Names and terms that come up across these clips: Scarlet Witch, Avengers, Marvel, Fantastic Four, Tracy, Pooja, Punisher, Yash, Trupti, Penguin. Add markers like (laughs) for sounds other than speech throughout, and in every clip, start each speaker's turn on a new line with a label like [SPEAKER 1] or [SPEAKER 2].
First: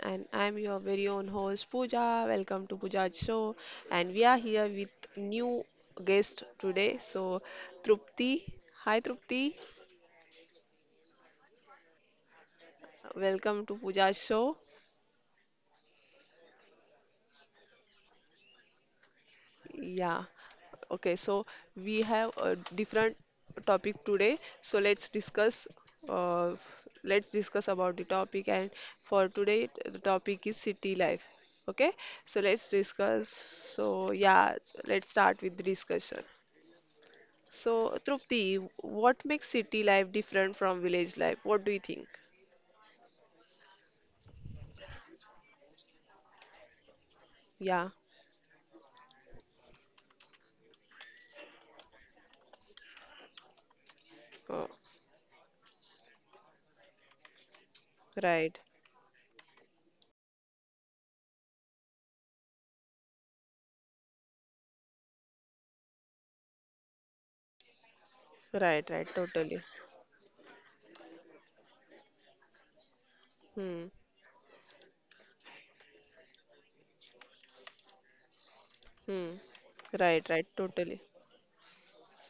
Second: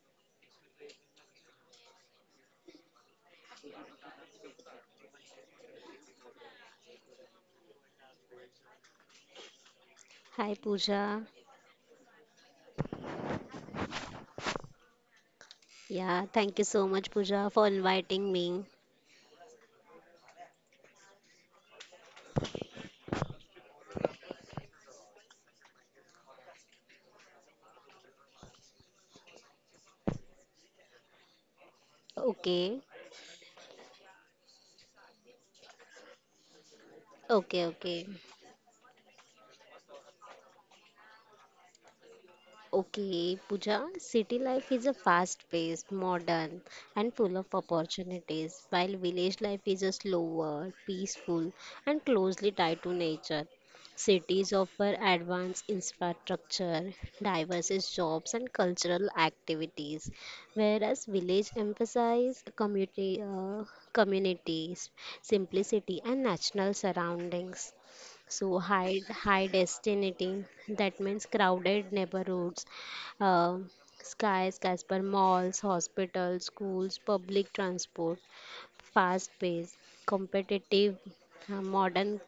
[SPEAKER 1] and I'm your very own host Pooja. Welcome to Pooja's show, and we are here with new guest today. So, Trupti, hi Trupti,
[SPEAKER 2] Hi Pooja.
[SPEAKER 1] welcome to Pooja's show.
[SPEAKER 2] Yeah, thank you so much Pooja for inviting me.
[SPEAKER 1] Yeah, okay. So we have a different topic today. So let's discuss. Uh, let's discuss about the topic, and for today the topic is city life. Okay, so let's
[SPEAKER 2] Okay.
[SPEAKER 1] discuss. So yeah, let's start with the discussion.
[SPEAKER 2] Okay,
[SPEAKER 1] So,
[SPEAKER 2] okay.
[SPEAKER 1] Trupti, what makes city life different from village life? What do you think?
[SPEAKER 2] Okay, Pooja, city life is a fast-paced, modern, and full of
[SPEAKER 1] Yeah.
[SPEAKER 2] opportunities, while village life is a slower, peaceful, and closely tied to nature. Cities
[SPEAKER 1] Oh,
[SPEAKER 2] offer advanced infrastructure, diverse jobs, and
[SPEAKER 1] right.
[SPEAKER 2] cultural activities, whereas village emphasize community, communities, simplicity, and natural surroundings. So
[SPEAKER 1] Right,
[SPEAKER 2] high
[SPEAKER 1] right,
[SPEAKER 2] high
[SPEAKER 1] totally.
[SPEAKER 2] density that means crowded neighborhoods, uh,
[SPEAKER 1] Hmm.
[SPEAKER 2] skies, Casper malls, hospitals, schools, public transport, fast
[SPEAKER 1] Hmm.
[SPEAKER 2] pace,
[SPEAKER 1] Right, right,
[SPEAKER 2] competitive,
[SPEAKER 1] totally.
[SPEAKER 2] modern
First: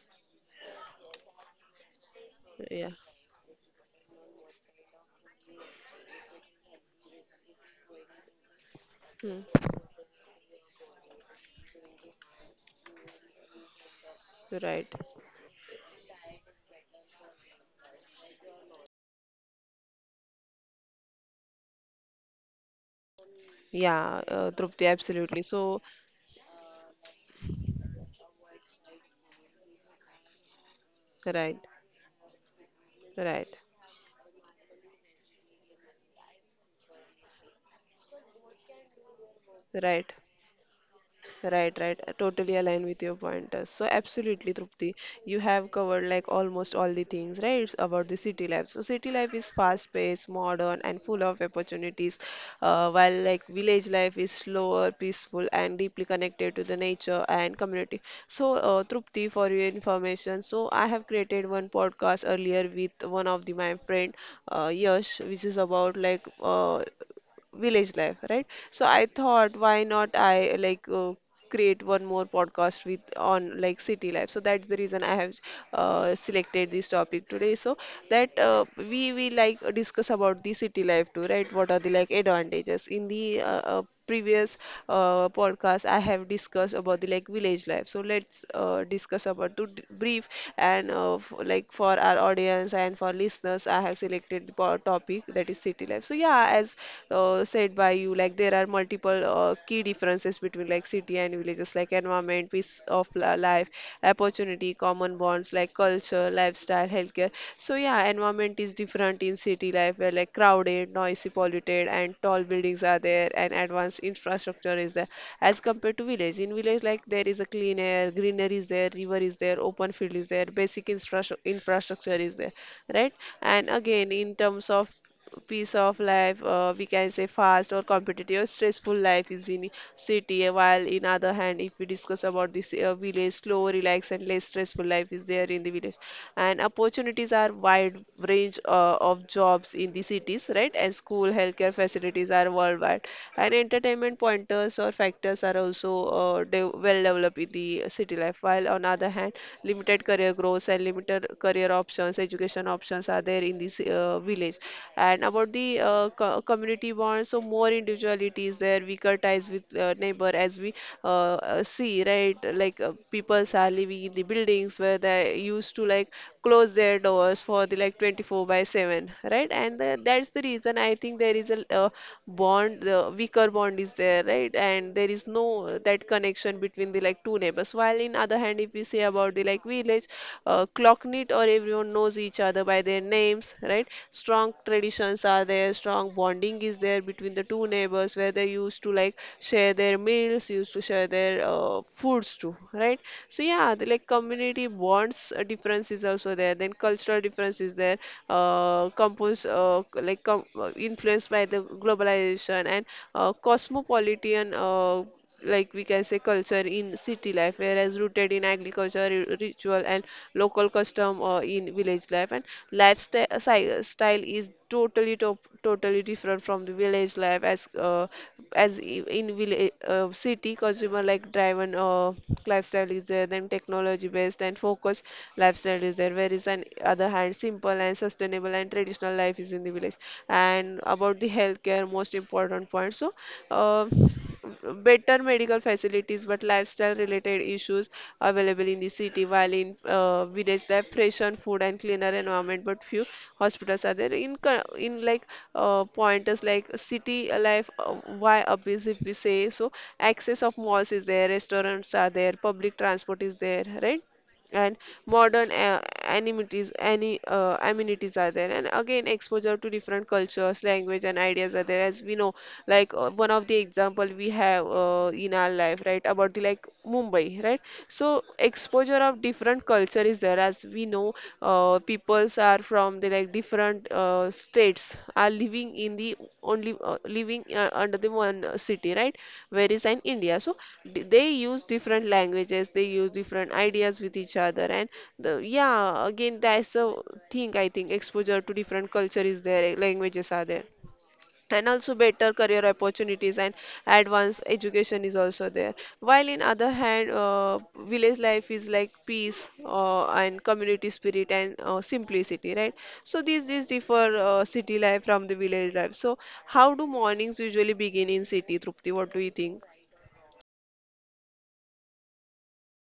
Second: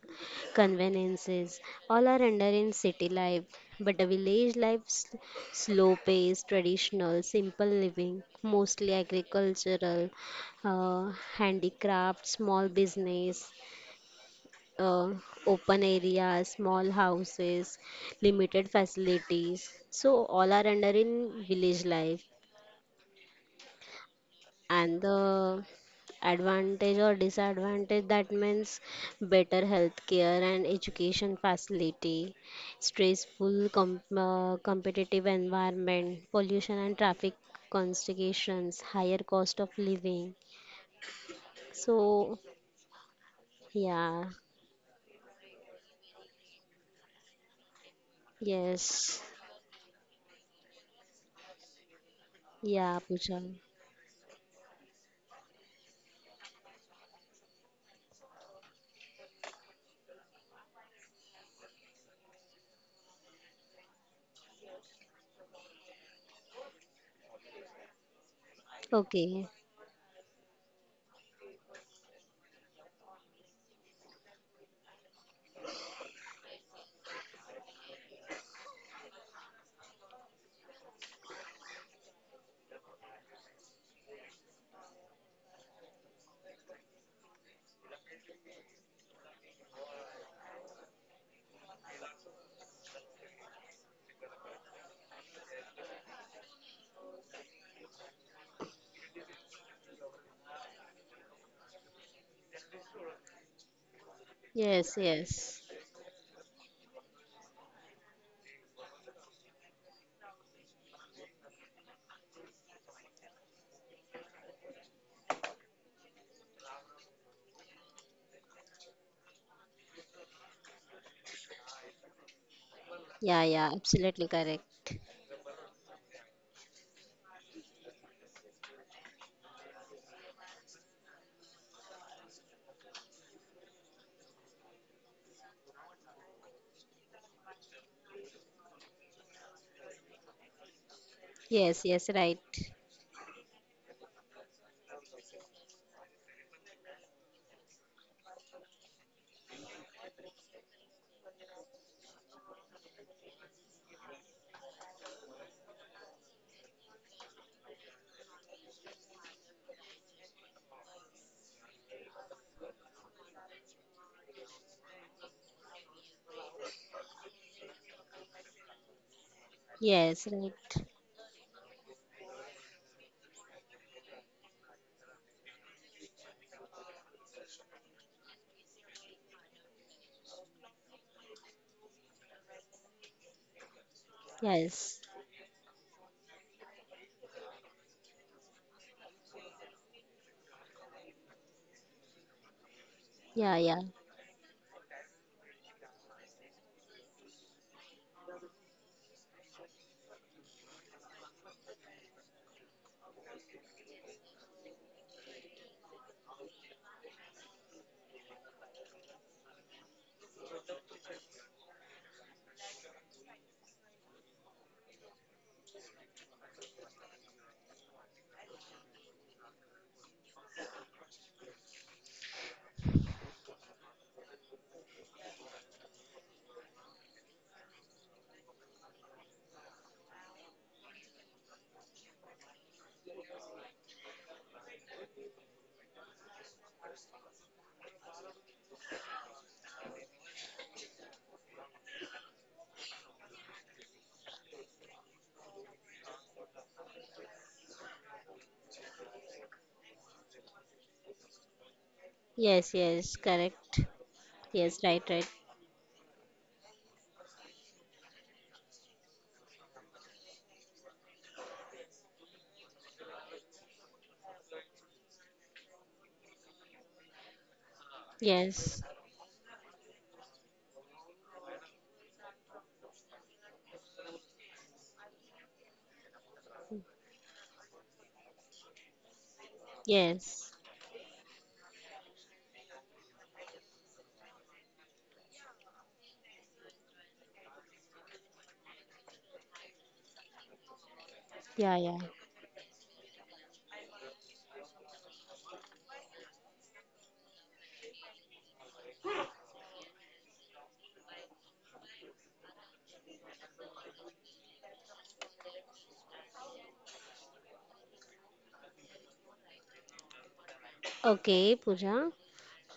[SPEAKER 2] conveniences. All are under in
[SPEAKER 1] Yeah.
[SPEAKER 2] city life, but the village life slow pace, traditional, simple living, mostly
[SPEAKER 1] Hmm.
[SPEAKER 2] agricultural, handicraft, small business,
[SPEAKER 1] Right.
[SPEAKER 2] uh, open areas, small houses, limited facilities. So all are under in village life.
[SPEAKER 1] Yeah, Trupti,
[SPEAKER 2] And
[SPEAKER 1] absolutely.
[SPEAKER 2] the
[SPEAKER 1] So,
[SPEAKER 2] advantage or disadvantage that means better healthcare and education
[SPEAKER 1] right,
[SPEAKER 2] facility,
[SPEAKER 1] right,
[SPEAKER 2] stressful competitive environment, pollution and traffic constipations, higher cost of
[SPEAKER 1] right.
[SPEAKER 2] living.
[SPEAKER 1] Right, right. I
[SPEAKER 2] So
[SPEAKER 1] totally align with your pointers. So
[SPEAKER 2] yeah,
[SPEAKER 1] absolutely, Trupti, you have covered like almost all the things, right, about the city life. So
[SPEAKER 2] yes,
[SPEAKER 1] city life is fast-paced, modern, and full of opportunities,
[SPEAKER 2] yeah,
[SPEAKER 1] while
[SPEAKER 2] Pooja.
[SPEAKER 1] like village life is slower, peaceful, and deeply connected to the nature and community. So, Trupti, for your information, so I have created one podcast earlier with one of the my friend, Yash, which is about like village life, right? So I
[SPEAKER 2] Okay.
[SPEAKER 1] thought, why not I like create one more podcast with on like city life. So that's the reason I have selected this topic today. So that we like discuss about the city life too, right? What are the like advantages in the previous podcast, I have discussed about the like village life. So let's discuss about to brief and like for our audience and for listeners, I have selected the topic that is city life. So yeah, as said by you, like there are multiple key differences between like city and villages, like environment, life, opportunity,
[SPEAKER 2] Yes,
[SPEAKER 1] common bonds,
[SPEAKER 2] yes.
[SPEAKER 1] like culture, lifestyle, healthcare. So yeah, environment is different in city life, where like crowded, noisy, polluted and tall buildings are there and advanced infrastructure is there as compared to village. In village, like there is a clean air, greenery is there, river is there, open field is there, basic infrastructure is there, right?
[SPEAKER 2] Yeah,
[SPEAKER 1] And
[SPEAKER 2] yeah,
[SPEAKER 1] again,
[SPEAKER 2] absolutely
[SPEAKER 1] in
[SPEAKER 2] correct.
[SPEAKER 1] terms of piece of life we can say fast or competitive or stressful life is in city while in other hand if we discuss about this village slow relaxed and less stressful life is there in the village and opportunities are wide range of jobs in the cities, right? And school, healthcare
[SPEAKER 2] Yes, yes,
[SPEAKER 1] facilities
[SPEAKER 2] right.
[SPEAKER 1] are worldwide. And entertainment pointers or factors are also de well developed in the city life. While on other hand, limited career growth and limited career options, education options are there in this village. And about the co community bonds, so more individuality is there, weaker ties with neighbor, as we see, right? Like peoples are living in the buildings where they used to like close their doors for the like 24 by 7, right? And the,
[SPEAKER 2] Yes,
[SPEAKER 1] that's the
[SPEAKER 2] right.
[SPEAKER 1] reason I think there is a bond the weaker bond is there, right? And there is no that connection between the like two neighbors while in other hand if we say about the like village clocknit or everyone knows each other by their names, right? Strong
[SPEAKER 2] Yes.
[SPEAKER 1] traditions are there, strong bonding is there between the two neighbors where they used to like share their meals, used to share their foods too, right? So
[SPEAKER 2] Yeah,
[SPEAKER 1] yeah,
[SPEAKER 2] yeah.
[SPEAKER 1] the like community bonds difference is also there, then cultural difference is there. Compose c- like com- Influenced by the globalization and cosmopolitan like we can say culture in city life whereas rooted in agriculture ritual and local custom in village life and lifestyle style is totally different from the village life as in village city consumer like driven lifestyle is there, then technology based and focused lifestyle is there, whereas on other hand, simple and sustainable and traditional life is in the village. And about the healthcare, most important point. So, uh, better medical facilities, but lifestyle related issues available in the city, while in village, they have fresher food and cleaner environment, but few hospitals are there. In like pointers like city life, why up is if we say so, access of malls is there, restaurants are there, public
[SPEAKER 2] Yes, yes,
[SPEAKER 1] transport is there,
[SPEAKER 2] correct.
[SPEAKER 1] right? And
[SPEAKER 2] Yes, right, right.
[SPEAKER 1] modern amenities any amenities are there. And again exposure to different cultures, language and ideas are there as we know like one of the example we have in our life, right? About the like Mumbai, right? So
[SPEAKER 2] Yes.
[SPEAKER 1] exposure of different culture is there as we know peoples are from the like different states are living in the only living under the one city, right? Whereas in India.
[SPEAKER 2] Yes.
[SPEAKER 1] So they use different languages, they use different ideas with each other, and the, yeah, again that's the thing I think exposure to different culture is there, languages are there, and
[SPEAKER 2] Yeah,
[SPEAKER 1] also
[SPEAKER 2] yeah.
[SPEAKER 1] better career opportunities and advanced education is also there while in other hand village life is like peace and community spirit and simplicity, right? So these differ city life from the village life. So how do mornings usually begin in city, Trupti? What do you think?
[SPEAKER 2] Okay, Pooja.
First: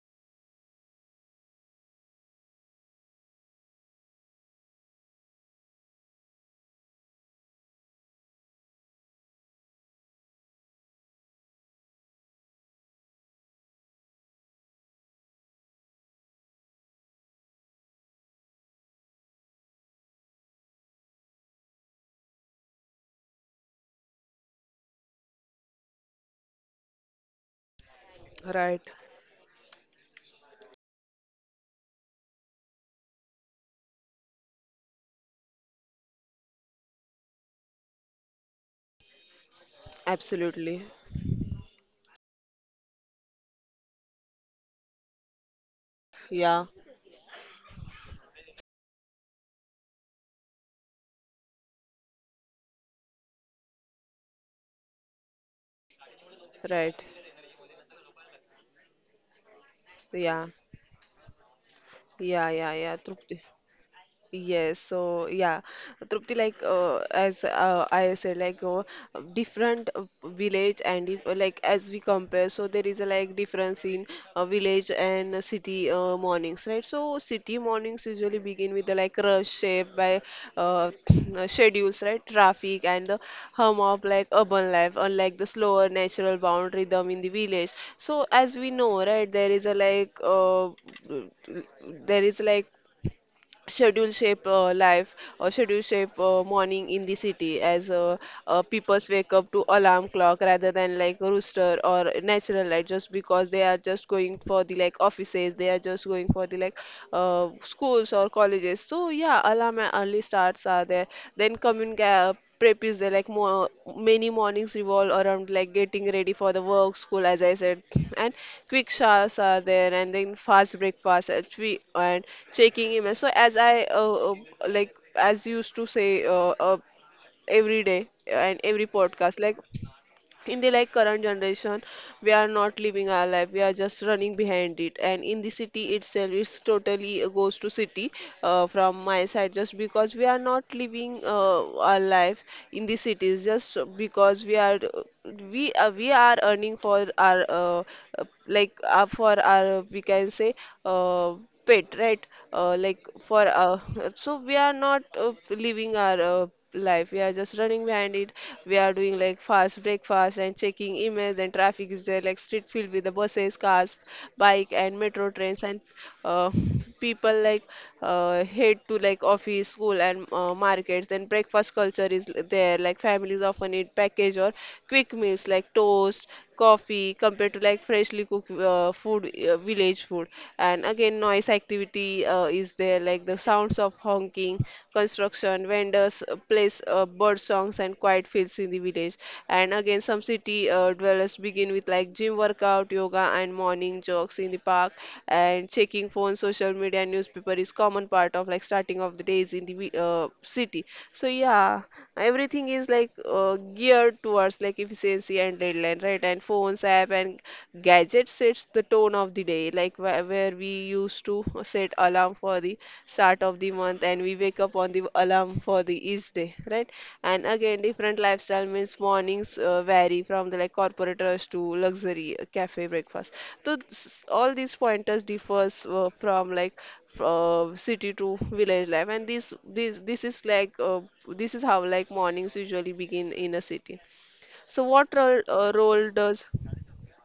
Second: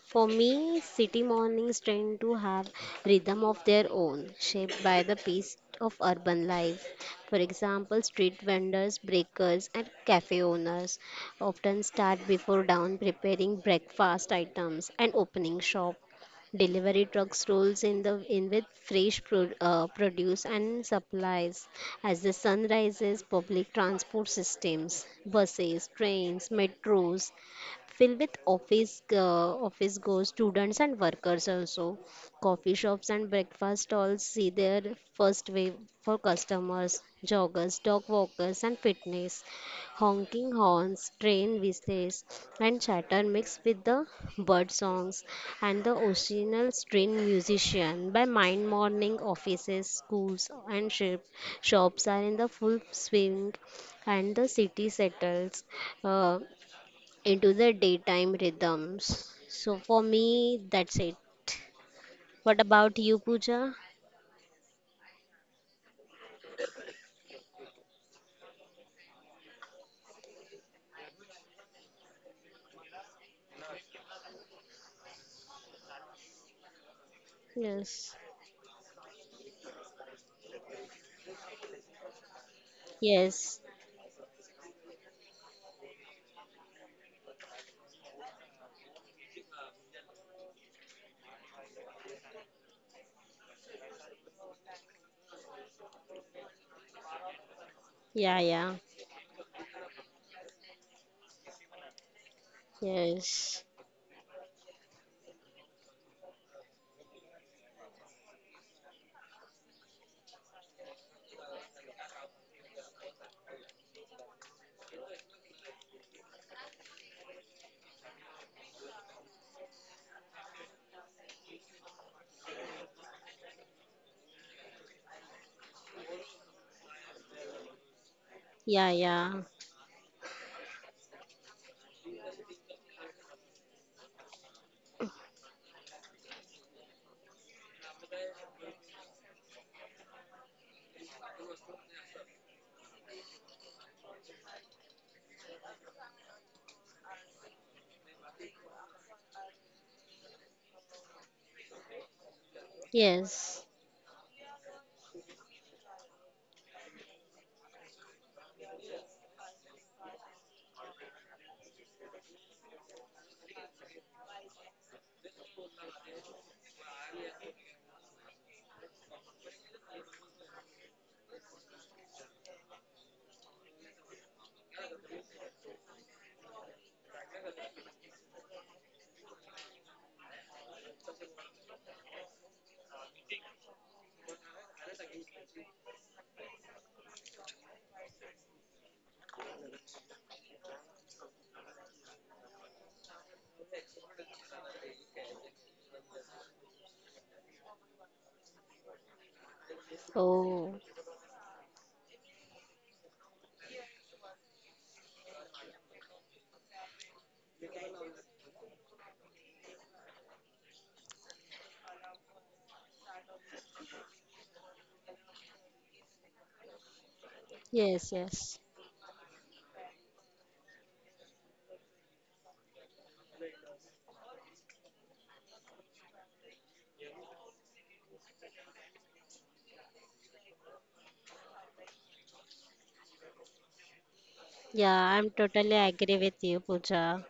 [SPEAKER 2] For me, city mornings tend to have rhythm of their own, shaped by the pace of urban life. For example, street vendors, breakers, and cafe owners often start before dawn preparing breakfast items and opening shop. Delivery trucks rolls in the in with fresh produce and supplies. As the sun rises, public transport systems, buses, trains, metros, filled with
[SPEAKER 1] Right.
[SPEAKER 2] office goers, students and workers also. Coffee shops and breakfast stalls see their first wave for customers, joggers, dog walkers and fitness. Honking
[SPEAKER 1] Absolutely.
[SPEAKER 2] horns, train whistles and chatter mixed with the bird songs and the
[SPEAKER 1] Yeah.
[SPEAKER 2] occasional string musician by mine morning offices, schools and shops are in the full swing and the city settles Uh,
[SPEAKER 1] Right.
[SPEAKER 2] into the daytime rhythms. So for
[SPEAKER 1] Yeah.
[SPEAKER 2] me, that's it.
[SPEAKER 1] Yeah.
[SPEAKER 2] What
[SPEAKER 1] Yeah. Yeah.
[SPEAKER 2] about you,
[SPEAKER 1] Trupti.
[SPEAKER 2] Pooja?
[SPEAKER 1] Yes, so yeah, Trupti, like as I said, like different village and if, like as we compare, so there is a like difference in village and city mornings, right? So city mornings
[SPEAKER 2] Yes.
[SPEAKER 1] usually begin with the like rush shaped by uh, (clears throat) schedules, right? Traffic and the
[SPEAKER 2] Yes.
[SPEAKER 1] hum of like urban life, unlike the slower natural bound rhythm in the village. So as we know, right, there is a like there is like schedule shape life or schedule shape morning in the city as
[SPEAKER 2] Yeah, yeah.
[SPEAKER 1] people wake up to alarm clock rather than like rooster or natural light just because
[SPEAKER 2] Yes.
[SPEAKER 1] they are just going for the like offices, they are just going for the like schools or colleges. So yeah, alarm and early starts are there, then commun prep is there, like more many mornings revolve around like getting ready for the work school as I said, and quick showers are there and then fast breakfast and, and checking emails. So as I like as used to say every day and every
[SPEAKER 2] Yeah, yeah.
[SPEAKER 1] podcast, like in the like current generation we are not living our life, we are just running behind it. And in the city itself it's totally goes to city from my side, just because we are not living our life in the cities just because we are we are earning for our for our we can say uh, pet, right? Like for
[SPEAKER 2] Yes.
[SPEAKER 1] (laughs) so we are not living our life. We are just running behind it. We are doing like fast breakfast and checking emails and traffic is there, like street filled with the buses, cars, bike and metro trains and uh, people like head to like office, school and markets. And breakfast culture is there. Like families often eat package or quick meals like toast, coffee compared to like freshly cooked food, village food. And again, noise activity is there, like the sounds of honking construction, vendors plays bird songs and quiet fields in the village. And again, some city dwellers begin with like gym workout, yoga, and morning jogs in the park. And checking phone, social media, and newspaper is common part of like starting of the days in the
[SPEAKER 2] Oh.
[SPEAKER 1] city. So yeah, everything is like geared towards like efficiency and deadline, right? And phones, app, and gadgets sets the tone of the day, like where we used to set alarm for the start of the month and we wake up on the alarm for the each day, right? And again
[SPEAKER 2] Yes,
[SPEAKER 1] different
[SPEAKER 2] yes.
[SPEAKER 1] lifestyle means mornings vary from the like corporate rush to luxury cafe breakfast. So all these pointers differs from like city to village life. And this is like this is how like mornings usually begin in a city. So
[SPEAKER 2] Yeah,
[SPEAKER 1] what
[SPEAKER 2] I'm
[SPEAKER 1] role,
[SPEAKER 2] totally
[SPEAKER 1] role
[SPEAKER 2] agree with
[SPEAKER 1] does
[SPEAKER 2] you, Pooja.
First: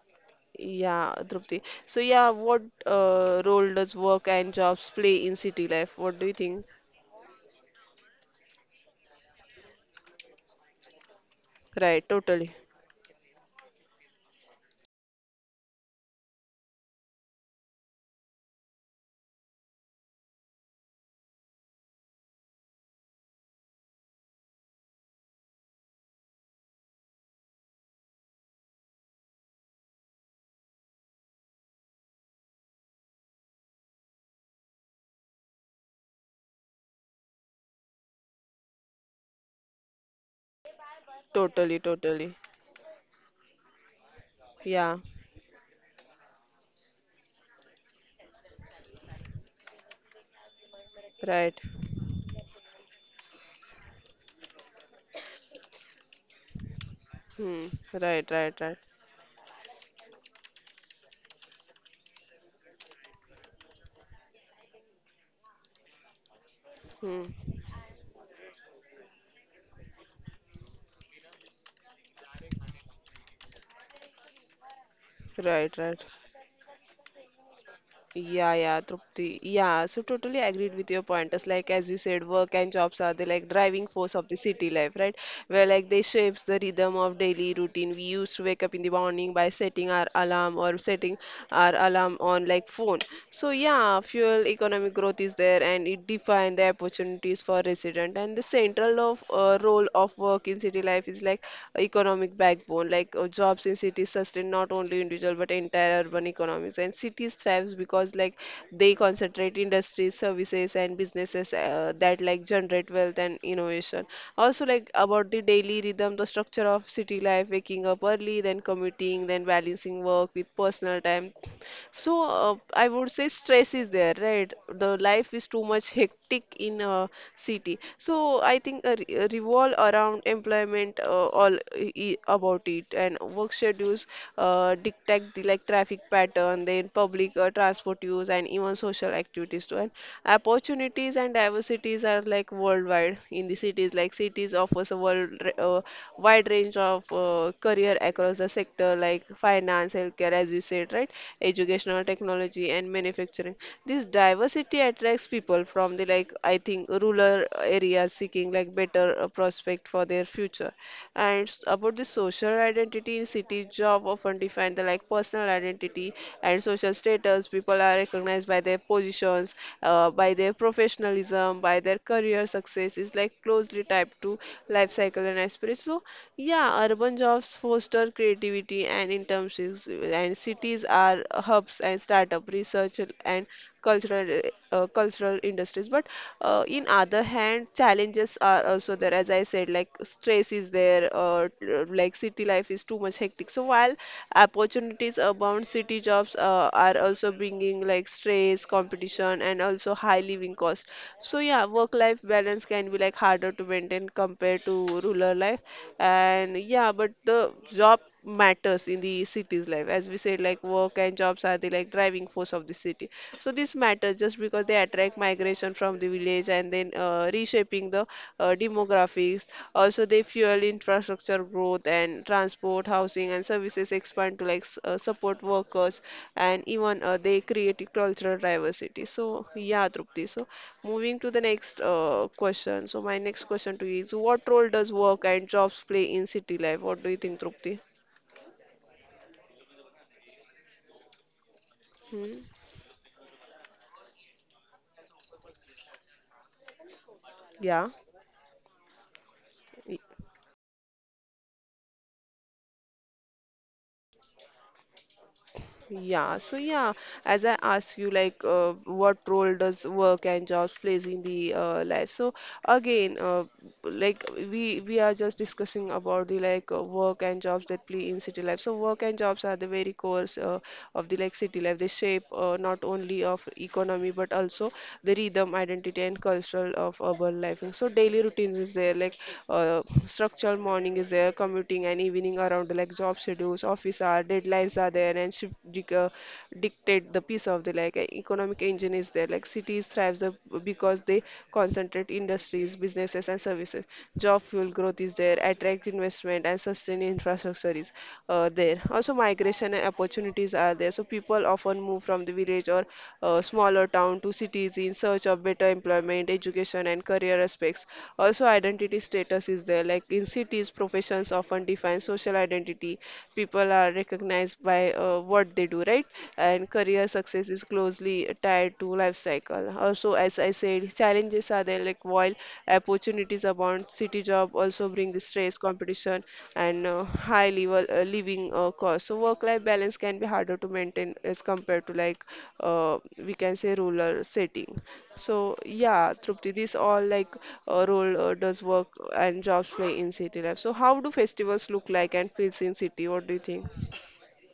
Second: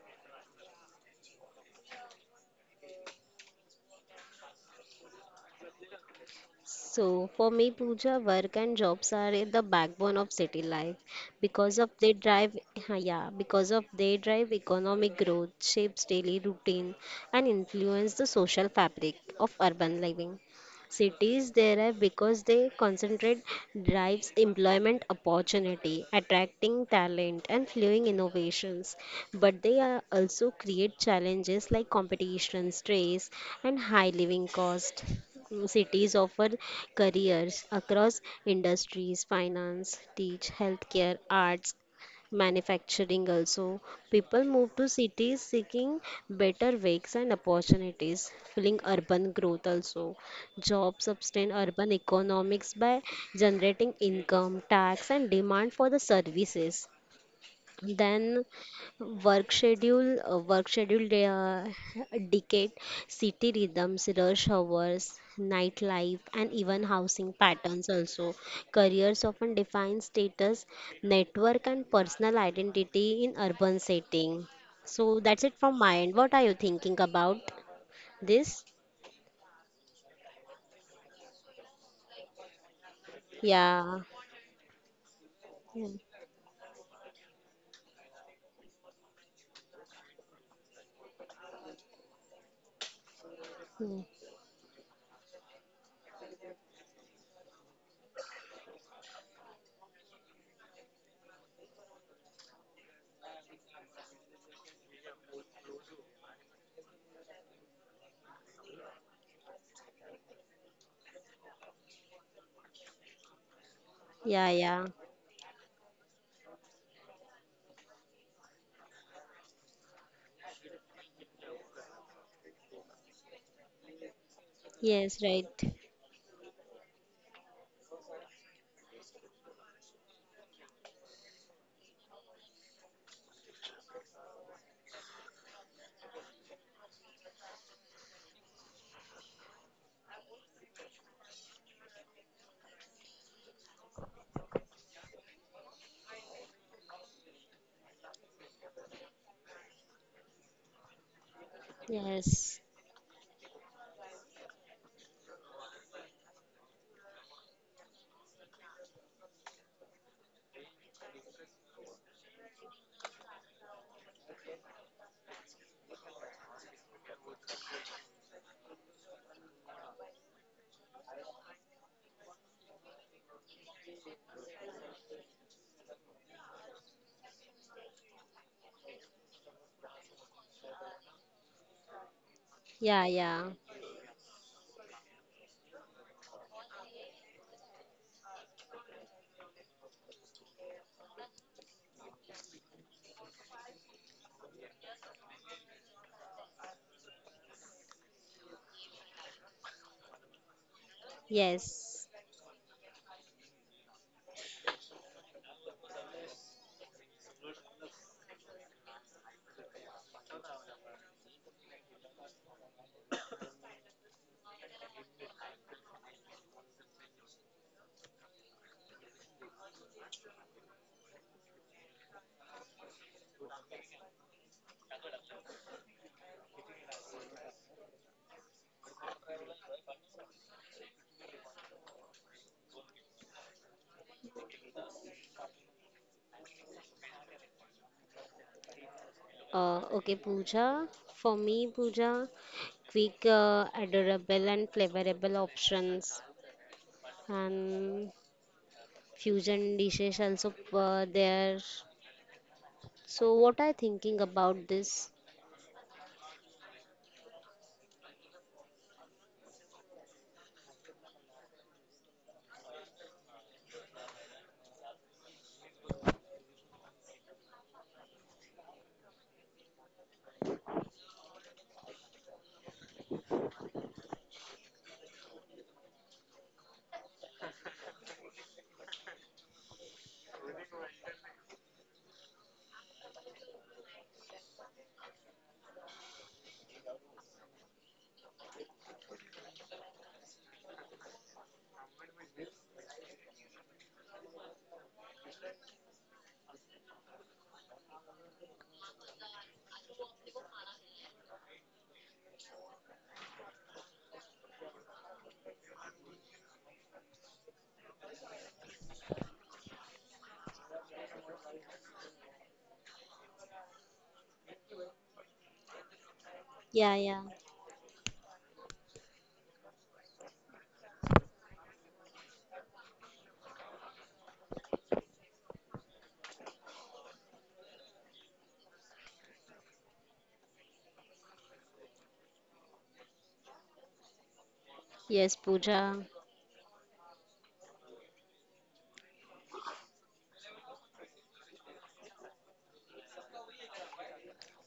[SPEAKER 1] yeah, Drupti. So yeah, what role does work and jobs play in city life? What do you think?
[SPEAKER 2] So for me, Pooja, work and jobs are in the backbone of city life because of
[SPEAKER 1] Right,
[SPEAKER 2] they drive, (laughs) yeah, because of they drive economic growth, shapes daily routine, and influence the social fabric of urban living. Cities thrive because they concentrate drives employment opportunity, attracting talent and fueling innovations. But they are also create challenges like competition, stress, and high living cost. Cities offer careers across industries, finance, teach, healthcare, arts,
[SPEAKER 1] totally.
[SPEAKER 2] manufacturing also people move to
[SPEAKER 1] Yeah,
[SPEAKER 2] cities seeking better wages and opportunities fueling urban growth also jobs sustain
[SPEAKER 1] right.
[SPEAKER 2] urban economics by generating income tax and demand for the services
[SPEAKER 1] Hmm. Right,
[SPEAKER 2] then
[SPEAKER 1] right, right.
[SPEAKER 2] work schedule they are (laughs) decade, city rhythms, rush hours, nightlife, and even housing
[SPEAKER 1] Hmm.
[SPEAKER 2] patterns also. Careers often define status, network, and personal identity in urban setting. So that's it
[SPEAKER 1] Right,
[SPEAKER 2] from my
[SPEAKER 1] right.
[SPEAKER 2] end. What are you thinking about
[SPEAKER 1] Yeah,
[SPEAKER 2] this?
[SPEAKER 1] yeah, Trupti. Yeah, so totally agreed with your pointers. Like as you said, work and jobs are the like driving
[SPEAKER 2] Yeah.
[SPEAKER 1] force of the city life, right? Where
[SPEAKER 2] Yeah.
[SPEAKER 1] like they shapes the rhythm of daily routine. We used to wake up in the morning by setting our alarm or setting our alarm on like phone. So yeah,
[SPEAKER 2] Mm.
[SPEAKER 1] fuel economic growth is there and it defines the opportunities for resident and the central of role of work in city life is like economic backbone like jobs in cities sustain not only individual but entire urban economies and cities thrives because like they concentrate industries services and businesses that like generate wealth and innovation
[SPEAKER 2] Yeah,
[SPEAKER 1] also like
[SPEAKER 2] yeah.
[SPEAKER 1] about the daily rhythm the structure of city life waking up early then commuting then balancing work with personal time so I would say stress is there, right? The
[SPEAKER 2] Yes,
[SPEAKER 1] life is
[SPEAKER 2] right.
[SPEAKER 1] too much hectic in a city. So I think revolve around employment about it and work schedules dictate the like traffic pattern, then public transport use and even social activities too. And opportunities and diversities are like worldwide in the cities. Like cities offers a world uh, wide range of career across the sector, like finance, healthcare, as you said, right? Educational,
[SPEAKER 2] Yes.
[SPEAKER 1] technology, and manufacturing. This diversity attracts people from the like I think rural areas seeking like better prospect for their future and about the social identity in cities job often define the like personal identity and social status people are recognized by their positions by their professionalism by their career success is like closely tied to life cycle and aspiration so yeah, urban jobs foster creativity and internships, and cities are hubs and startup research
[SPEAKER 2] Yeah,
[SPEAKER 1] and
[SPEAKER 2] yeah.
[SPEAKER 1] cultural cultural industries. But in other hand, challenges are also there. As I said, like stress is there, or like city life is too much hectic. So while opportunities abound, city jobs are also bringing like stress, competition, and also high living costs. So yeah,
[SPEAKER 2] Yes.
[SPEAKER 1] work-life balance can be like harder to maintain compared to rural life. And yeah, but the job matters in the city's life. As we said, like work and jobs are the like driving force of the city. So this matters just because they attract migration from the village and then reshaping the demographics. Also, they fuel infrastructure growth and transport, housing, and services expand to like support workers, and even they create cultural diversity. So, yeah, Trupti. So, moving to the next question. So, my next question to you is, what role does work and jobs play in city life? What do you think, Trupti?
[SPEAKER 2] Okay, Pooja. For me, Pooja,
[SPEAKER 1] Hmm?
[SPEAKER 2] quick, adorable, and flavorable options,
[SPEAKER 1] Yeah,
[SPEAKER 2] and fusion dishes also there. So, what are you thinking about this?
[SPEAKER 1] Yeah, so yeah, as I ask you, like, what role does work and jobs plays in the life? So again, like we are just discussing about the like work and jobs that play in city life. So work and jobs are the very cores of the like city life. They shape not only of economy but also the rhythm, identity, and cultural of urban life. And so daily routines is there, like structural morning is there, commuting and evening winning around like job schedules, office hour, deadlines are there, and dictate the piece of the like economic engine is there. Like cities thrives the, because they concentrate industries, businesses, and services. Job fuel growth is there, attract investment, and sustain infrastructure is there. Also, migration and opportunities are there. So people often move from the village or smaller town to cities in search of better employment, education, and career aspects. Also, also identity status is there like in cities professions often define social identity people are recognized by what they do right and
[SPEAKER 2] Yeah,
[SPEAKER 1] career
[SPEAKER 2] yeah.
[SPEAKER 1] success is closely tied to life cycle also as I said challenges are there like while opportunities abound city job also bring the stress competition and high level living cost so work life balance can be harder to maintain as compared to like uh, we can say rural setting
[SPEAKER 2] Yes,
[SPEAKER 1] so
[SPEAKER 2] Pooja.
[SPEAKER 1] yeah, Trupti, these all like role does work and jobs play in city life. So how do festivals look like and feels in city? What do you think?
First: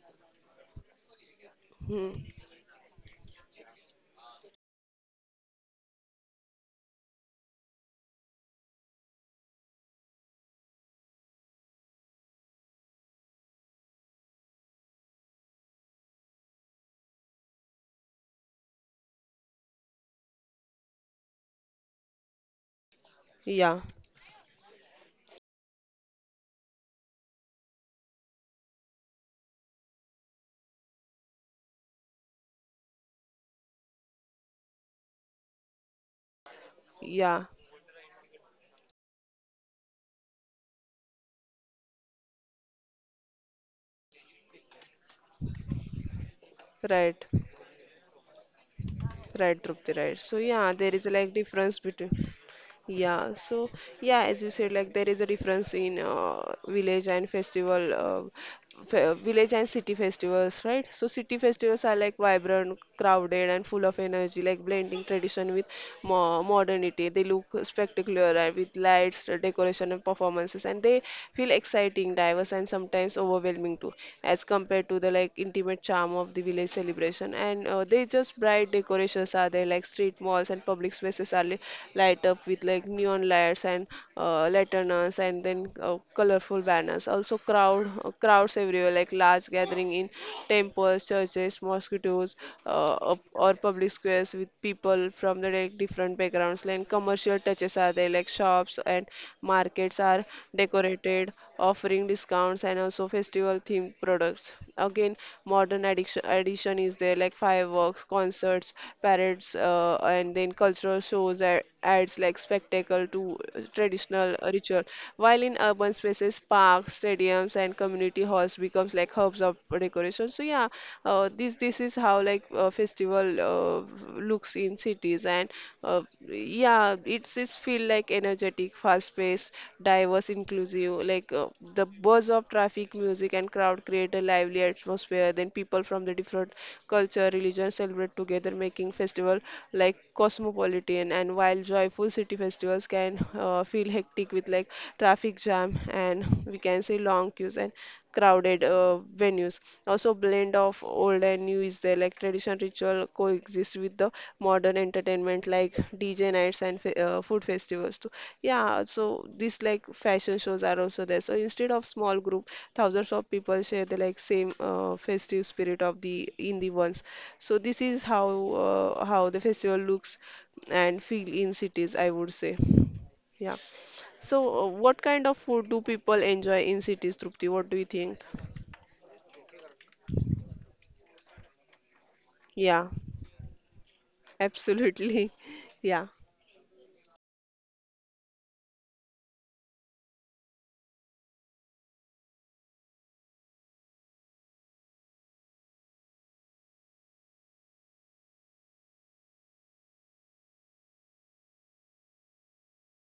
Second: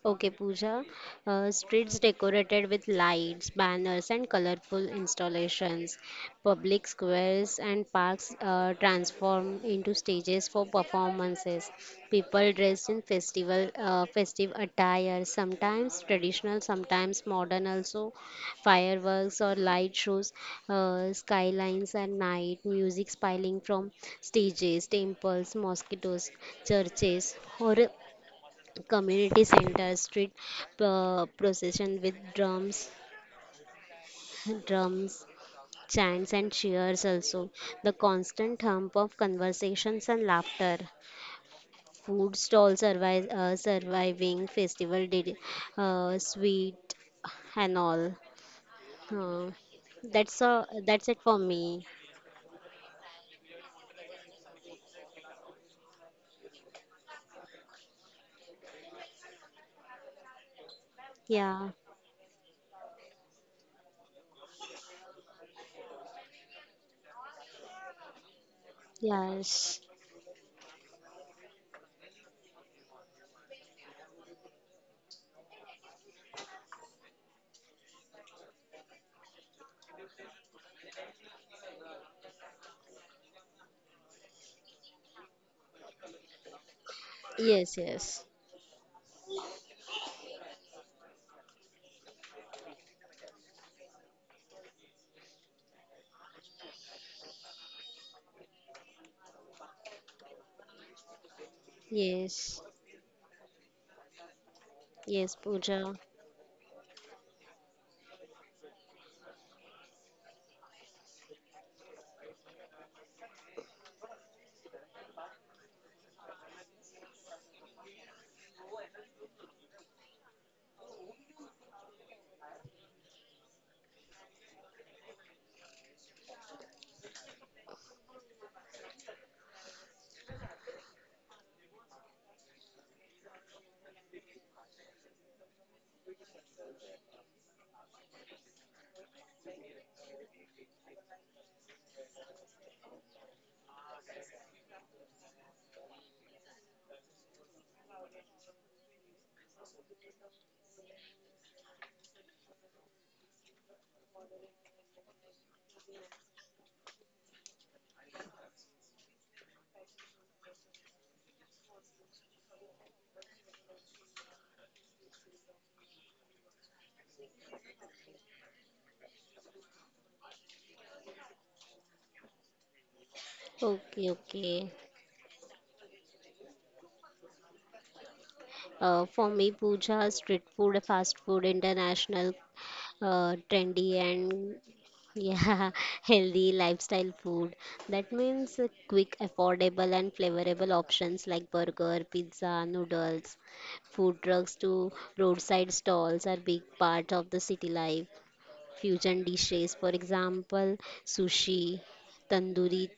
[SPEAKER 2] Okay, Pooja. Streets
[SPEAKER 1] Hmm.
[SPEAKER 2] decorated with lights, banners, and colorful installations. Public squares and parks transform into stages for performances. People dressed in festive attire, sometimes traditional, sometimes modern. Also, fireworks or light shows, skylines at night, music spilling
[SPEAKER 1] Yeah,
[SPEAKER 2] from stages, temples, mosquitoes, churches, or community center street procession with drums chants and cheers
[SPEAKER 1] yeah,
[SPEAKER 2] also the constant hum of conversations and laughter food stalls surviving festival did sweet
[SPEAKER 1] right.
[SPEAKER 2] and all uh,
[SPEAKER 1] Right, Trupti, right. So yeah, there is
[SPEAKER 2] that's it
[SPEAKER 1] like
[SPEAKER 2] for
[SPEAKER 1] difference
[SPEAKER 2] me
[SPEAKER 1] between yeah. So yeah, as you said, like there is a difference in village and festival, village and city festivals, right? So city
[SPEAKER 2] yeah
[SPEAKER 1] festivals are like vibrant, crowded, and full of energy, like blending tradition with mo modernity. They look spectacular with lights,
[SPEAKER 2] yes
[SPEAKER 1] decoration, and performances, and they feel exciting, diverse, and sometimes overwhelming too to as compared to the like intimate charm of the village celebration and they just bright decorations are there like street malls and public spaces are light up with like neon lights and lanterns and then colorful banners also
[SPEAKER 2] yes yes
[SPEAKER 1] crowds everywhere like large gathering in temples churches mosquitoes or public squares with people from the like, different backgrounds like commercial touches are there like shops and markets are decorated offering discounts and
[SPEAKER 2] yes
[SPEAKER 1] also festival themed products. Again,
[SPEAKER 2] yes
[SPEAKER 1] modern
[SPEAKER 2] pooja
[SPEAKER 1] addiction addition is there like fireworks, concerts, parades, and then cultural shows, ads like spectacle to traditional ritual. While in urban spaces, parks, stadiums, and community halls becomes like hubs of decoration. So yeah, this is how like festival looks in cities and uh, yeah it's feel like energetic fast paced diverse inclusive like the buzz of traffic music and crowd create a lively atmosphere then people from the different culture religion celebrate together making festival like cosmopolitan and while joyful city festivals can feel hectic with like traffic jam and we can say long queues and crowded venues. Also, blend of old and new is there, like tradition ritual coexist with the modern entertainment, like DJ nights and food festivals too. Yeah, so these like fashion shows are also there. So instead of small group, thousands of people share the like same festive spirit of the in the ones. So this is how the festival looks and feel in cities, I would say. Yeah.
[SPEAKER 2] okay
[SPEAKER 1] So,
[SPEAKER 2] okay
[SPEAKER 1] what kind of food do people enjoy in cities, Trupti? What do you think?
[SPEAKER 2] For me, puja, street food, fast food, international,
[SPEAKER 1] Yeah,
[SPEAKER 2] trendy, and
[SPEAKER 1] absolutely.
[SPEAKER 2] yeah,
[SPEAKER 1] (laughs)
[SPEAKER 2] (laughs)
[SPEAKER 1] Yeah,
[SPEAKER 2] healthy lifestyle food. That means quick, affordable, and flavorable options like burger, pizza, noodles. Food trucks to roadside stalls are big part of the city life. Fusion dishes, for example, sushi, tandoori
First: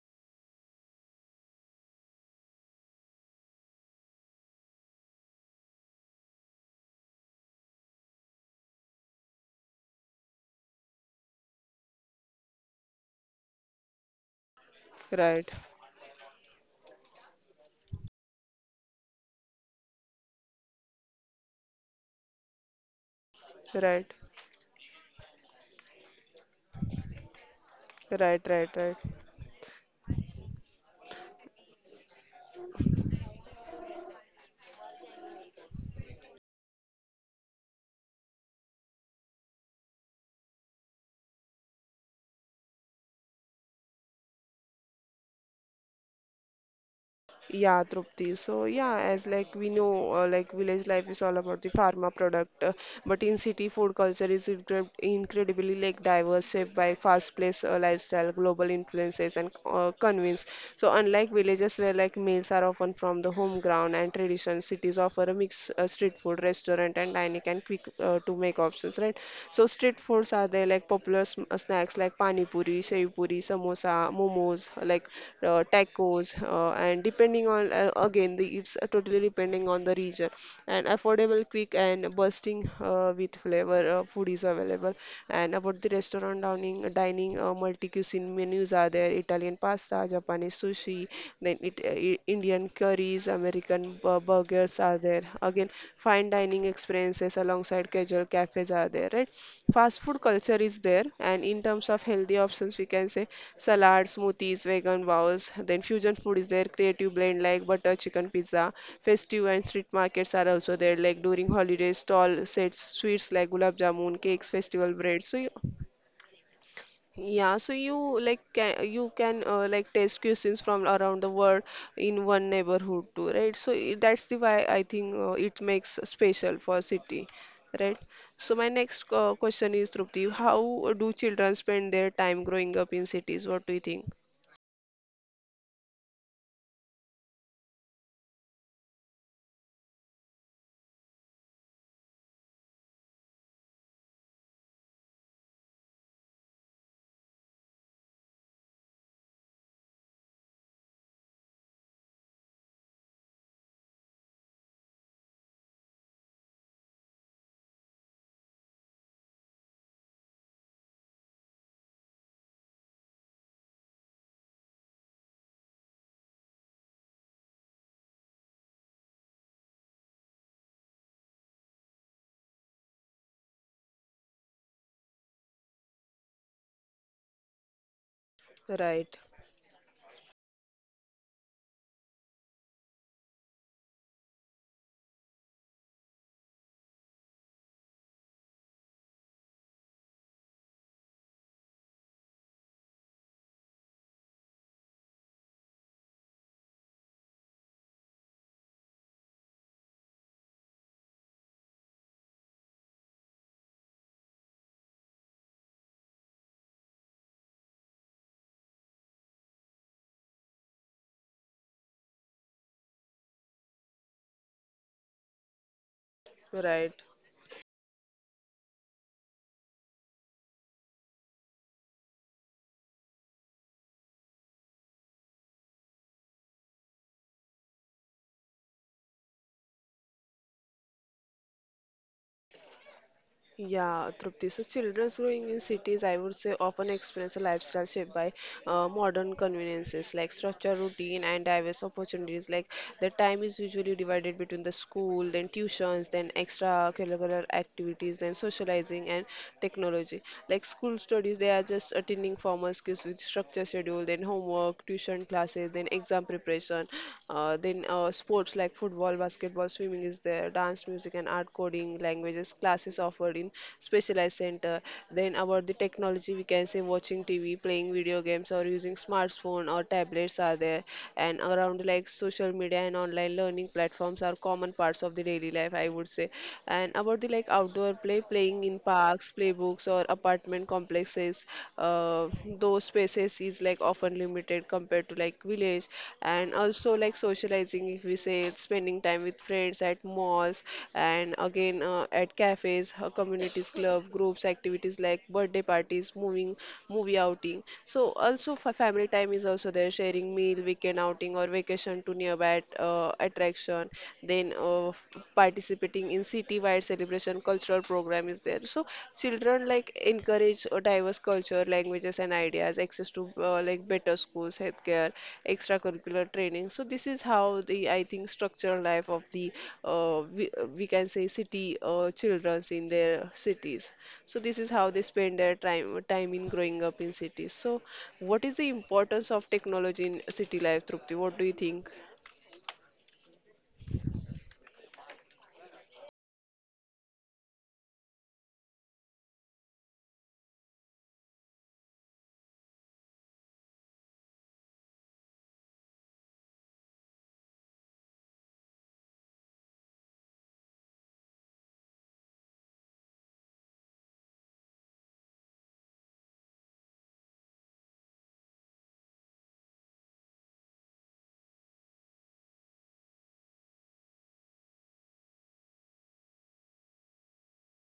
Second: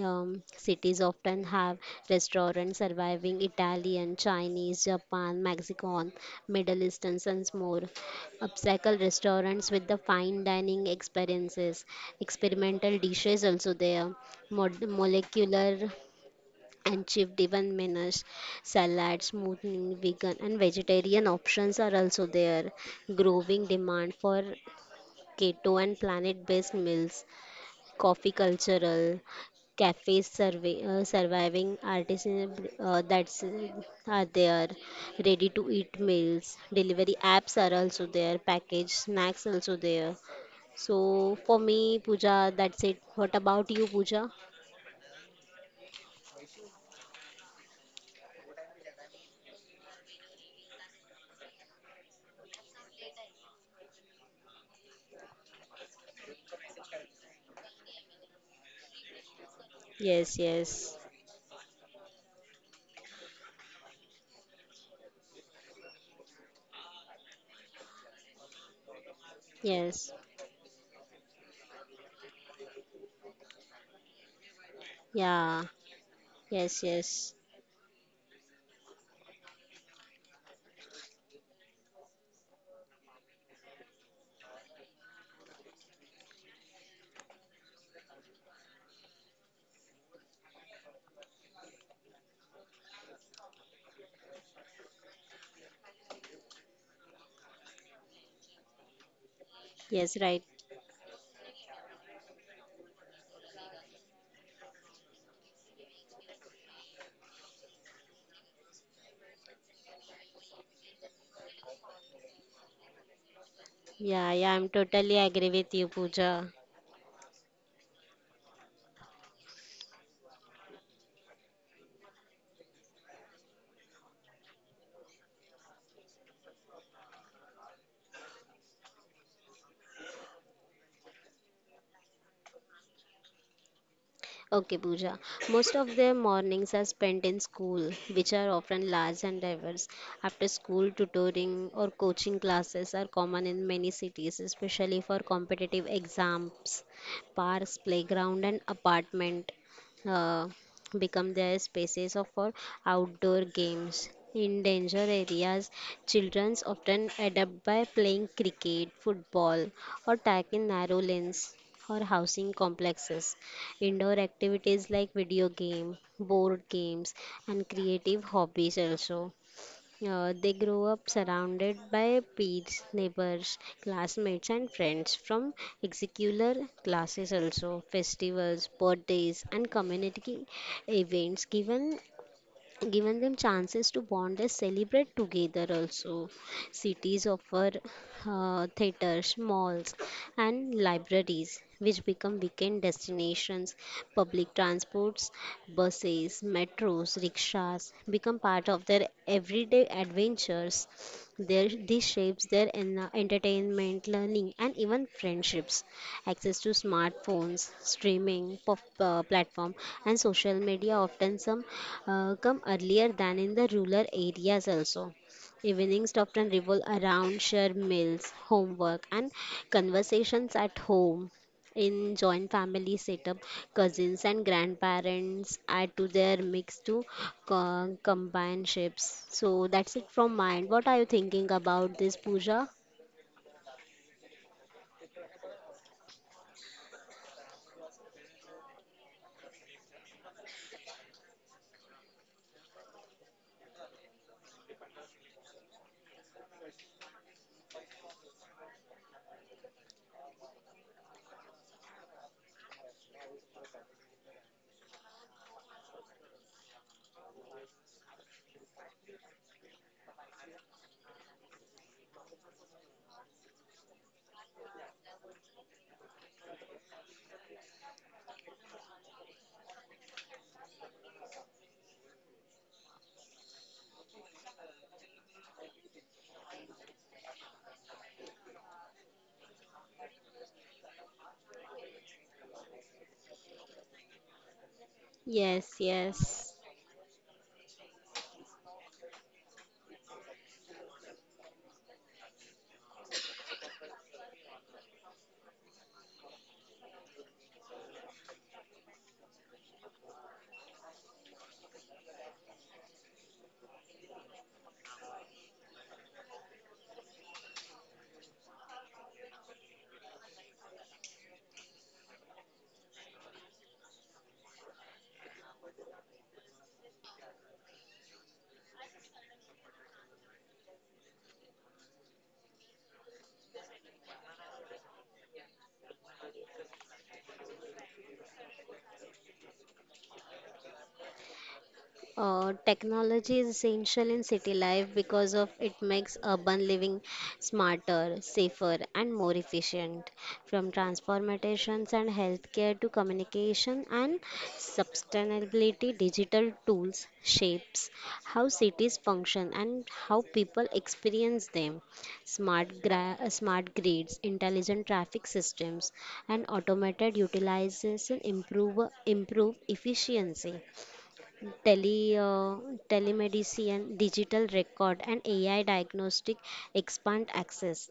[SPEAKER 2] cities often have restaurants surviving Italian, Chinese, Japan, Mexican, Middle Eastern, and more. Upcycle restaurants with the fine dining experiences, experimental dishes also there,
[SPEAKER 1] right,
[SPEAKER 2] molecular and cheap driven menus, salad, smoothing, vegan and vegetarian options are also there. Growing
[SPEAKER 1] right,
[SPEAKER 2] demand for keto and planet-based meals coffee
[SPEAKER 1] right, right, right.
[SPEAKER 2] cultural cafes surviving artisan that's are there ready to eat meals delivery apps are also there packaged snacks also there so for me puja that's it what about you puja
[SPEAKER 1] Yeah, Trupti. So yeah, as like we know, like village life is all about the pharma product, but in city, food culture is incredibly like diverse, shaped by fast-paced lifestyle, global influences, and
[SPEAKER 2] yes
[SPEAKER 1] convince. So
[SPEAKER 2] yes
[SPEAKER 1] unlike villages where like meals are often from the home ground and tradition, cities offer a mix street food, restaurant, and dining and quick to make options, right? So street
[SPEAKER 2] yes
[SPEAKER 1] foods are there like popular snacks like pani puri, shev puri, Pani Puri, samosa, momos, like
[SPEAKER 2] yeah
[SPEAKER 1] tacos,
[SPEAKER 2] yes
[SPEAKER 1] and
[SPEAKER 2] yes
[SPEAKER 1] depending on again, the, it's totally depending on the region. And affordable, quick, and bursting with flavor food is available. And about the restaurant dining multi cuisine menus are there: Italian pasta, Japanese sushi, then it, Indian curries, American burgers are there. Again, fine dining experiences alongside casual cafes are there, right? fast
[SPEAKER 2] yes
[SPEAKER 1] food
[SPEAKER 2] right
[SPEAKER 1] culture is there and in terms of healthy options we can say salads smoothies vegan bowls then fusion food is there creative blend like butter chicken pizza festive and street markets are also there like during holidays stall sets sweets like gulab jamun
[SPEAKER 2] yeah
[SPEAKER 1] cakes
[SPEAKER 2] yeah I'm
[SPEAKER 1] festival bread
[SPEAKER 2] totally
[SPEAKER 1] so
[SPEAKER 2] agree with you puja
[SPEAKER 1] yeah, so you like can you can like taste cuisines from around the world in one neighborhood too, right? So that's the why I think it makes special for city, right? So my next question is Trupti, how do children spend their time growing up in cities? What do you think?
[SPEAKER 2] Okay, Pooja. Most of their mornings are spent in school, which are often large and diverse. After school, tutoring or coaching classes are common in many cities, especially for competitive exams. Parks, playground, and apartment uh, become their for outdoor games. In danger areas, children often adapt by playing cricket, football, or tackling narrow lanes or housing complexes. Indoor activities like video game, board games, and creative hobbies also. They grow up surrounded by peers, neighbors, classmates, and friends from extracurricular classes also. Festivals,
[SPEAKER 1] Right,
[SPEAKER 2] birthdays, and community events given them chances to bond and celebrate together also cities offer theaters malls and libraries which become weekend destinations public transports buses metros rickshaws become part of their everyday adventures this shapes their entertainment learning and even friendships access to smartphones, platform, and social media often some come earlier than in the rural areas also. Evenings often revolve
[SPEAKER 1] right.
[SPEAKER 2] around shared meals, homework, and conversations at home. In joint family setup, cousins and grandparents add to their mix to companionships. So that's it from mine. What are you thinking about this, Pooja?
[SPEAKER 1] Yeah, Trupti. So children growing in cities, I would say, often experience a lifestyle shaped by modern conveniences like structure, routine, and diverse opportunities. Like the time is usually divided between the school, then tuitions, then extracurricular activities, then socializing and technology. Like school studies, they are just attending formal skills with structure schedule, then homework, tuition classes, then exam preparation, then sports like football, basketball, swimming is there, dance, music, and art coding languages classes offered in specialized center. Then about the technology, we can say watching TV, playing video games, or using smartphone or tablets are there. And around like social media and online learning platforms are common parts of the daily life, I would say. And about the like outdoor play, playing in parks, playbooks, or apartment complexes. Those spaces is like often limited compared to like
[SPEAKER 2] Yes,
[SPEAKER 1] village, and
[SPEAKER 2] yes.
[SPEAKER 1] also like socializing if we say it's spending time with friends at malls and again at cafes, communities club groups activities like birthday parties moving movie outing. So also for family time is also there, sharing meal weekend outing or vacation to nearby attraction. Then Participating in city wide celebrations and cultural program is there. So children like encourage diverse culture, languages and ideas, access to like better schools, healthcare, extracurricular training. So this is how the, I think, structural life of the we can say city childrens in their cities. So this is how they spend their time in growing up in cities. So what is the importance of technology in city life, Trupti? What do you think?
[SPEAKER 2] Technology is essential in city life because of it makes urban living smarter, safer, and more efficient. From transportations and healthcare to communication and sustainability, digital tools shapes how cities function and how people experience them. Smart grids, intelligent traffic systems, and automated utilization improve efficiency tele, uh, telemedicine, digital record, and AI diagnostic expand access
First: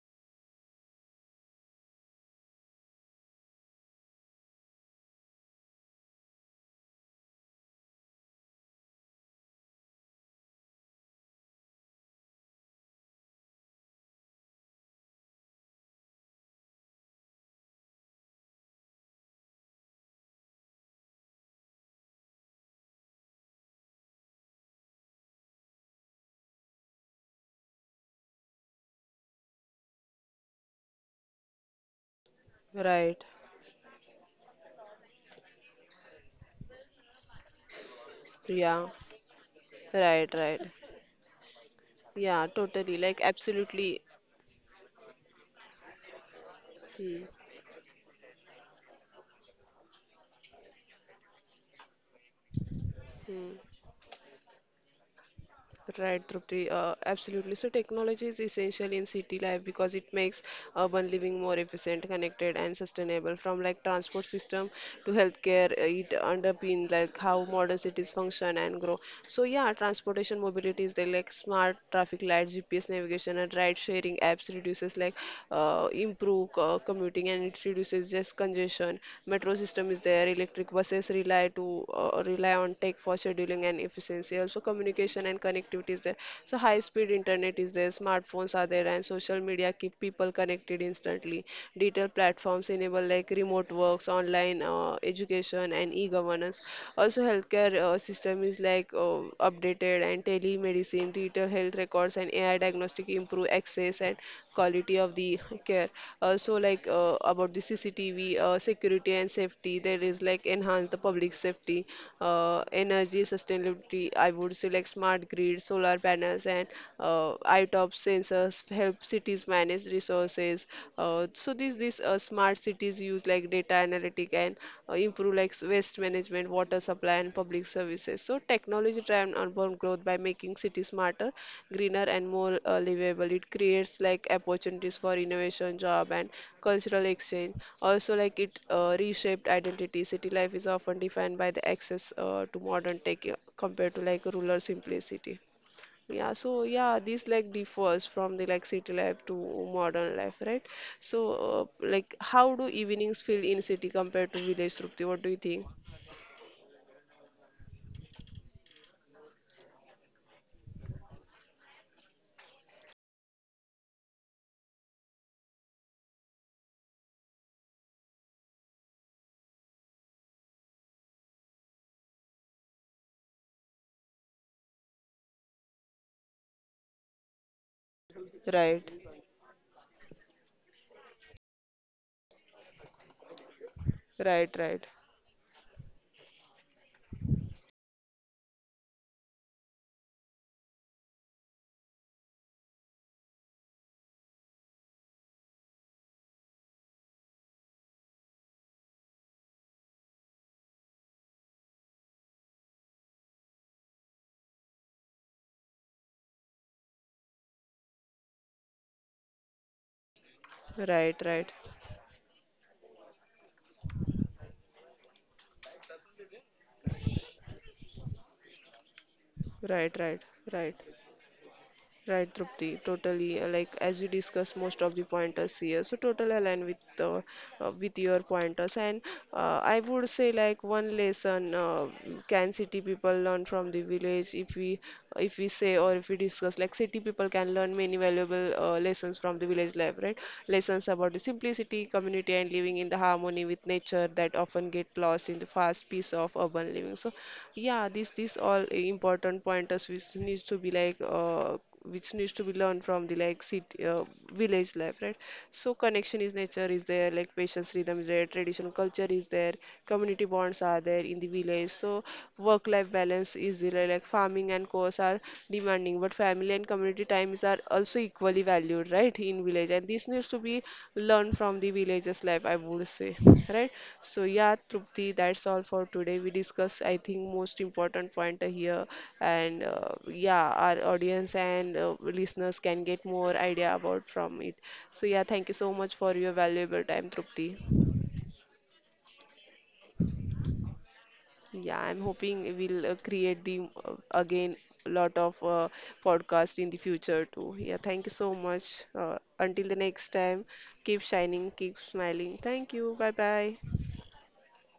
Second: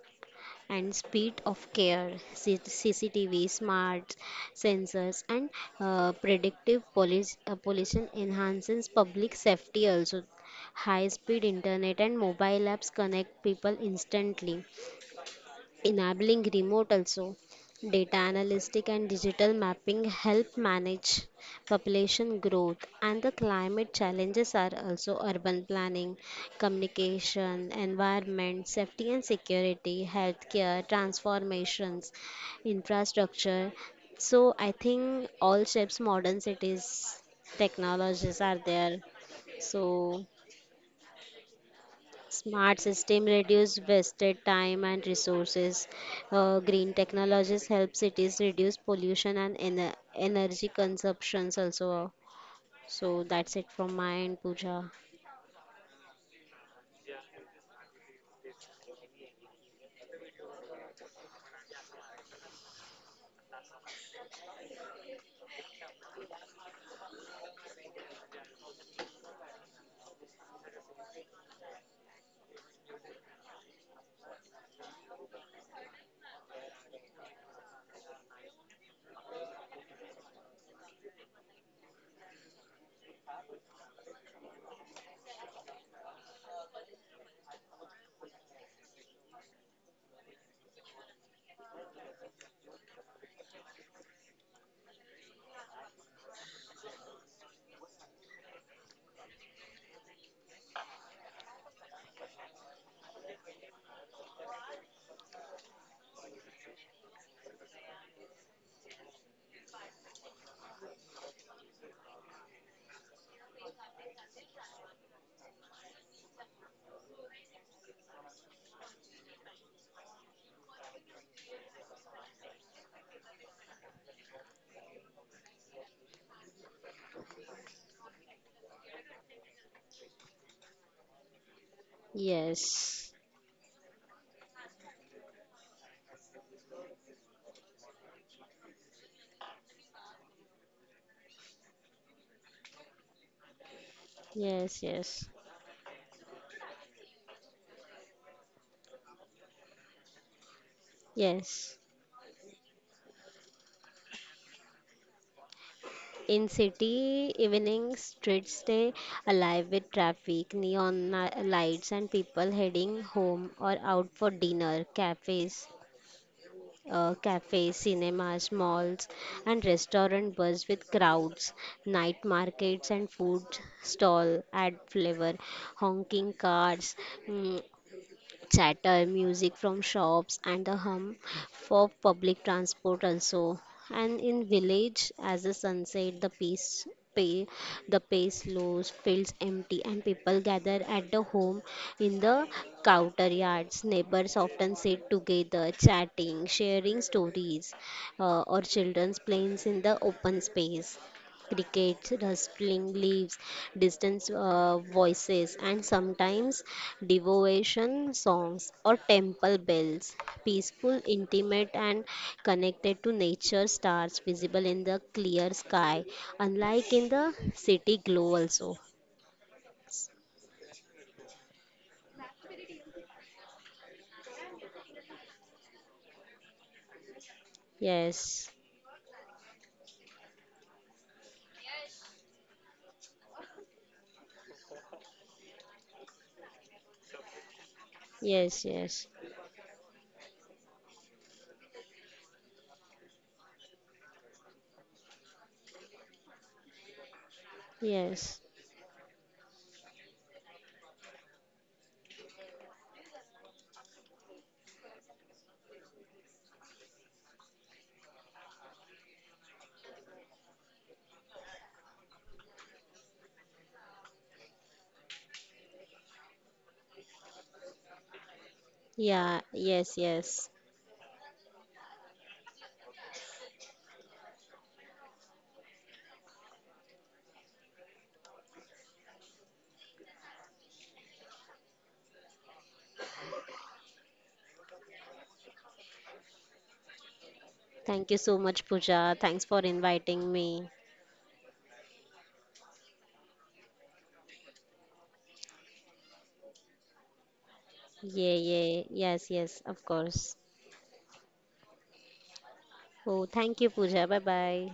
[SPEAKER 2] and speed of care, CCTV, smart sensors, and predictive police, pollution enhances public safety also. High speed internet and mobile apps connect people instantly enabling remote also. Data analytic and digital mapping help manage population growth and the climate challenges are also urban planning, communication, environment, safety and security, healthcare, transformations,
[SPEAKER 1] Right.
[SPEAKER 2] infrastructure. So I think all shapes modern cities technologies are
[SPEAKER 1] Yeah,
[SPEAKER 2] there. So
[SPEAKER 1] right, right. Yeah,
[SPEAKER 2] Smart
[SPEAKER 1] totally. Like,
[SPEAKER 2] system reduce
[SPEAKER 1] absolutely.
[SPEAKER 2] wasted time and resources. Green
[SPEAKER 1] 嗯
[SPEAKER 2] technologies help cities reduce pollution and energy consumptions also. So
[SPEAKER 1] 嗯。
[SPEAKER 2] that's it from my end, Pooja.
[SPEAKER 1] Right, Trupti, absolutely. So technology is essential in city life because it makes urban living more efficient, connected, and sustainable. From like transport system to healthcare, it underpin like how modern cities function and grow. So yeah, transportation mobility is the like smart traffic lights, GPS navigation, and ride sharing apps reduces improve commuting and it reduces just congestion. Metro system is there. Electric buses rely to rely on tech for scheduling and efficiency. Also communication and connectivity is there. So high speed internet is there, smartphones are there, and social media keep people connected instantly. Digital platforms enable like remote works, online education, and e-governance. Also, healthcare system is like updated, and telemedicine, digital health records, and AI diagnostic improve access and quality of the care. Also like about the CCTV security and safety, there is like enhance the public safety. Energy sustainability, I would say, like smart grid solar panels and uh, itop sensors help cities manage resources. So these smart cities use like data analytic and improve like waste management, water supply, and public services. So technology drives urban growth by making cities smarter, greener, and more
[SPEAKER 2] Yes,
[SPEAKER 1] livable. It creates like opportunities for innovation, job, and cultural exchange. Also, like it reshaped identity. City life is often defined by the access to modern tech compared to like rural
[SPEAKER 2] yes, yes,
[SPEAKER 1] simplicity. Yeah, so yeah, this like differs from the like city life to modern life, right? So
[SPEAKER 2] yes.
[SPEAKER 1] like how do evenings feel in city compared to village, Trupti? What do you think?
[SPEAKER 2] In city, evening streets stay alive with traffic, lights, and people heading home or out for dinner. Cafes cafes, cinemas, malls, and restaurant buzz with crowds, night markets and food stall add flavor, honking cars, mm,
[SPEAKER 1] Right,
[SPEAKER 2] chatter, music from shops, and the hum for public transport also. And in
[SPEAKER 1] right, right,
[SPEAKER 2] village, as the sunset, the peace pay the pace slows feels empty and people gather at the home in the counter yards neighbors often sit together chatting sharing stories or children's playing in the open space crickets, rustling leaves, distant voices, and sometimes devotion songs or temple bells. Peaceful,
[SPEAKER 1] right, right,
[SPEAKER 2] intimate, and connected to nature stars visible in the clear sky, unlike in the city glow, also.
[SPEAKER 1] right, right, right. Right, Trupti, totally. Like as you discussed most of the pointers here, so totally aligned with the with your
[SPEAKER 2] Yes,
[SPEAKER 1] pointers. And I would say like one lesson can city people learn from the village if we say, or if we discuss like city people can learn many
[SPEAKER 2] yes,
[SPEAKER 1] valuable
[SPEAKER 2] yes,
[SPEAKER 1] lessons from the village life, right? Lessons about the simplicity, community, and living in the harmony with nature that often get lost in the fast pace of urban living. So yeah,
[SPEAKER 2] yes.
[SPEAKER 1] these all important pointers which needs to be like which needs to be learned from the like city village life, right. So connection is nature is there, like patience rhythm is there, traditional culture is there, community bonds are there in the village. So work life balance is there, like farming and course are demanding, but family and community times are also equally valued, right? In
[SPEAKER 2] Yeah,
[SPEAKER 1] village, and
[SPEAKER 2] yes,
[SPEAKER 1] this needs to
[SPEAKER 2] yes.
[SPEAKER 1] be learned from the villages life, I would say. Right. So yeah, Trupti, that's all for today. We discuss, I think, most important point here, and yeah, our audience and listeners can get more idea about from it. So yeah, thank you so much for your valuable time, Trupti.
[SPEAKER 2] Thank you so much, Pooja. Thanks for inviting me.
[SPEAKER 1] Yeah, I'm hoping we'll create the again lot of podcast in the future too. Yeah, thank you so
[SPEAKER 2] Yeah,
[SPEAKER 1] much.
[SPEAKER 2] yeah, yes, yes,
[SPEAKER 1] Until the
[SPEAKER 2] of
[SPEAKER 1] next
[SPEAKER 2] course.
[SPEAKER 1] time, keep shining, keep smiling. Thank you. Bye
[SPEAKER 2] Oh,
[SPEAKER 1] bye.
[SPEAKER 2] thank you, Pooja. Bye bye.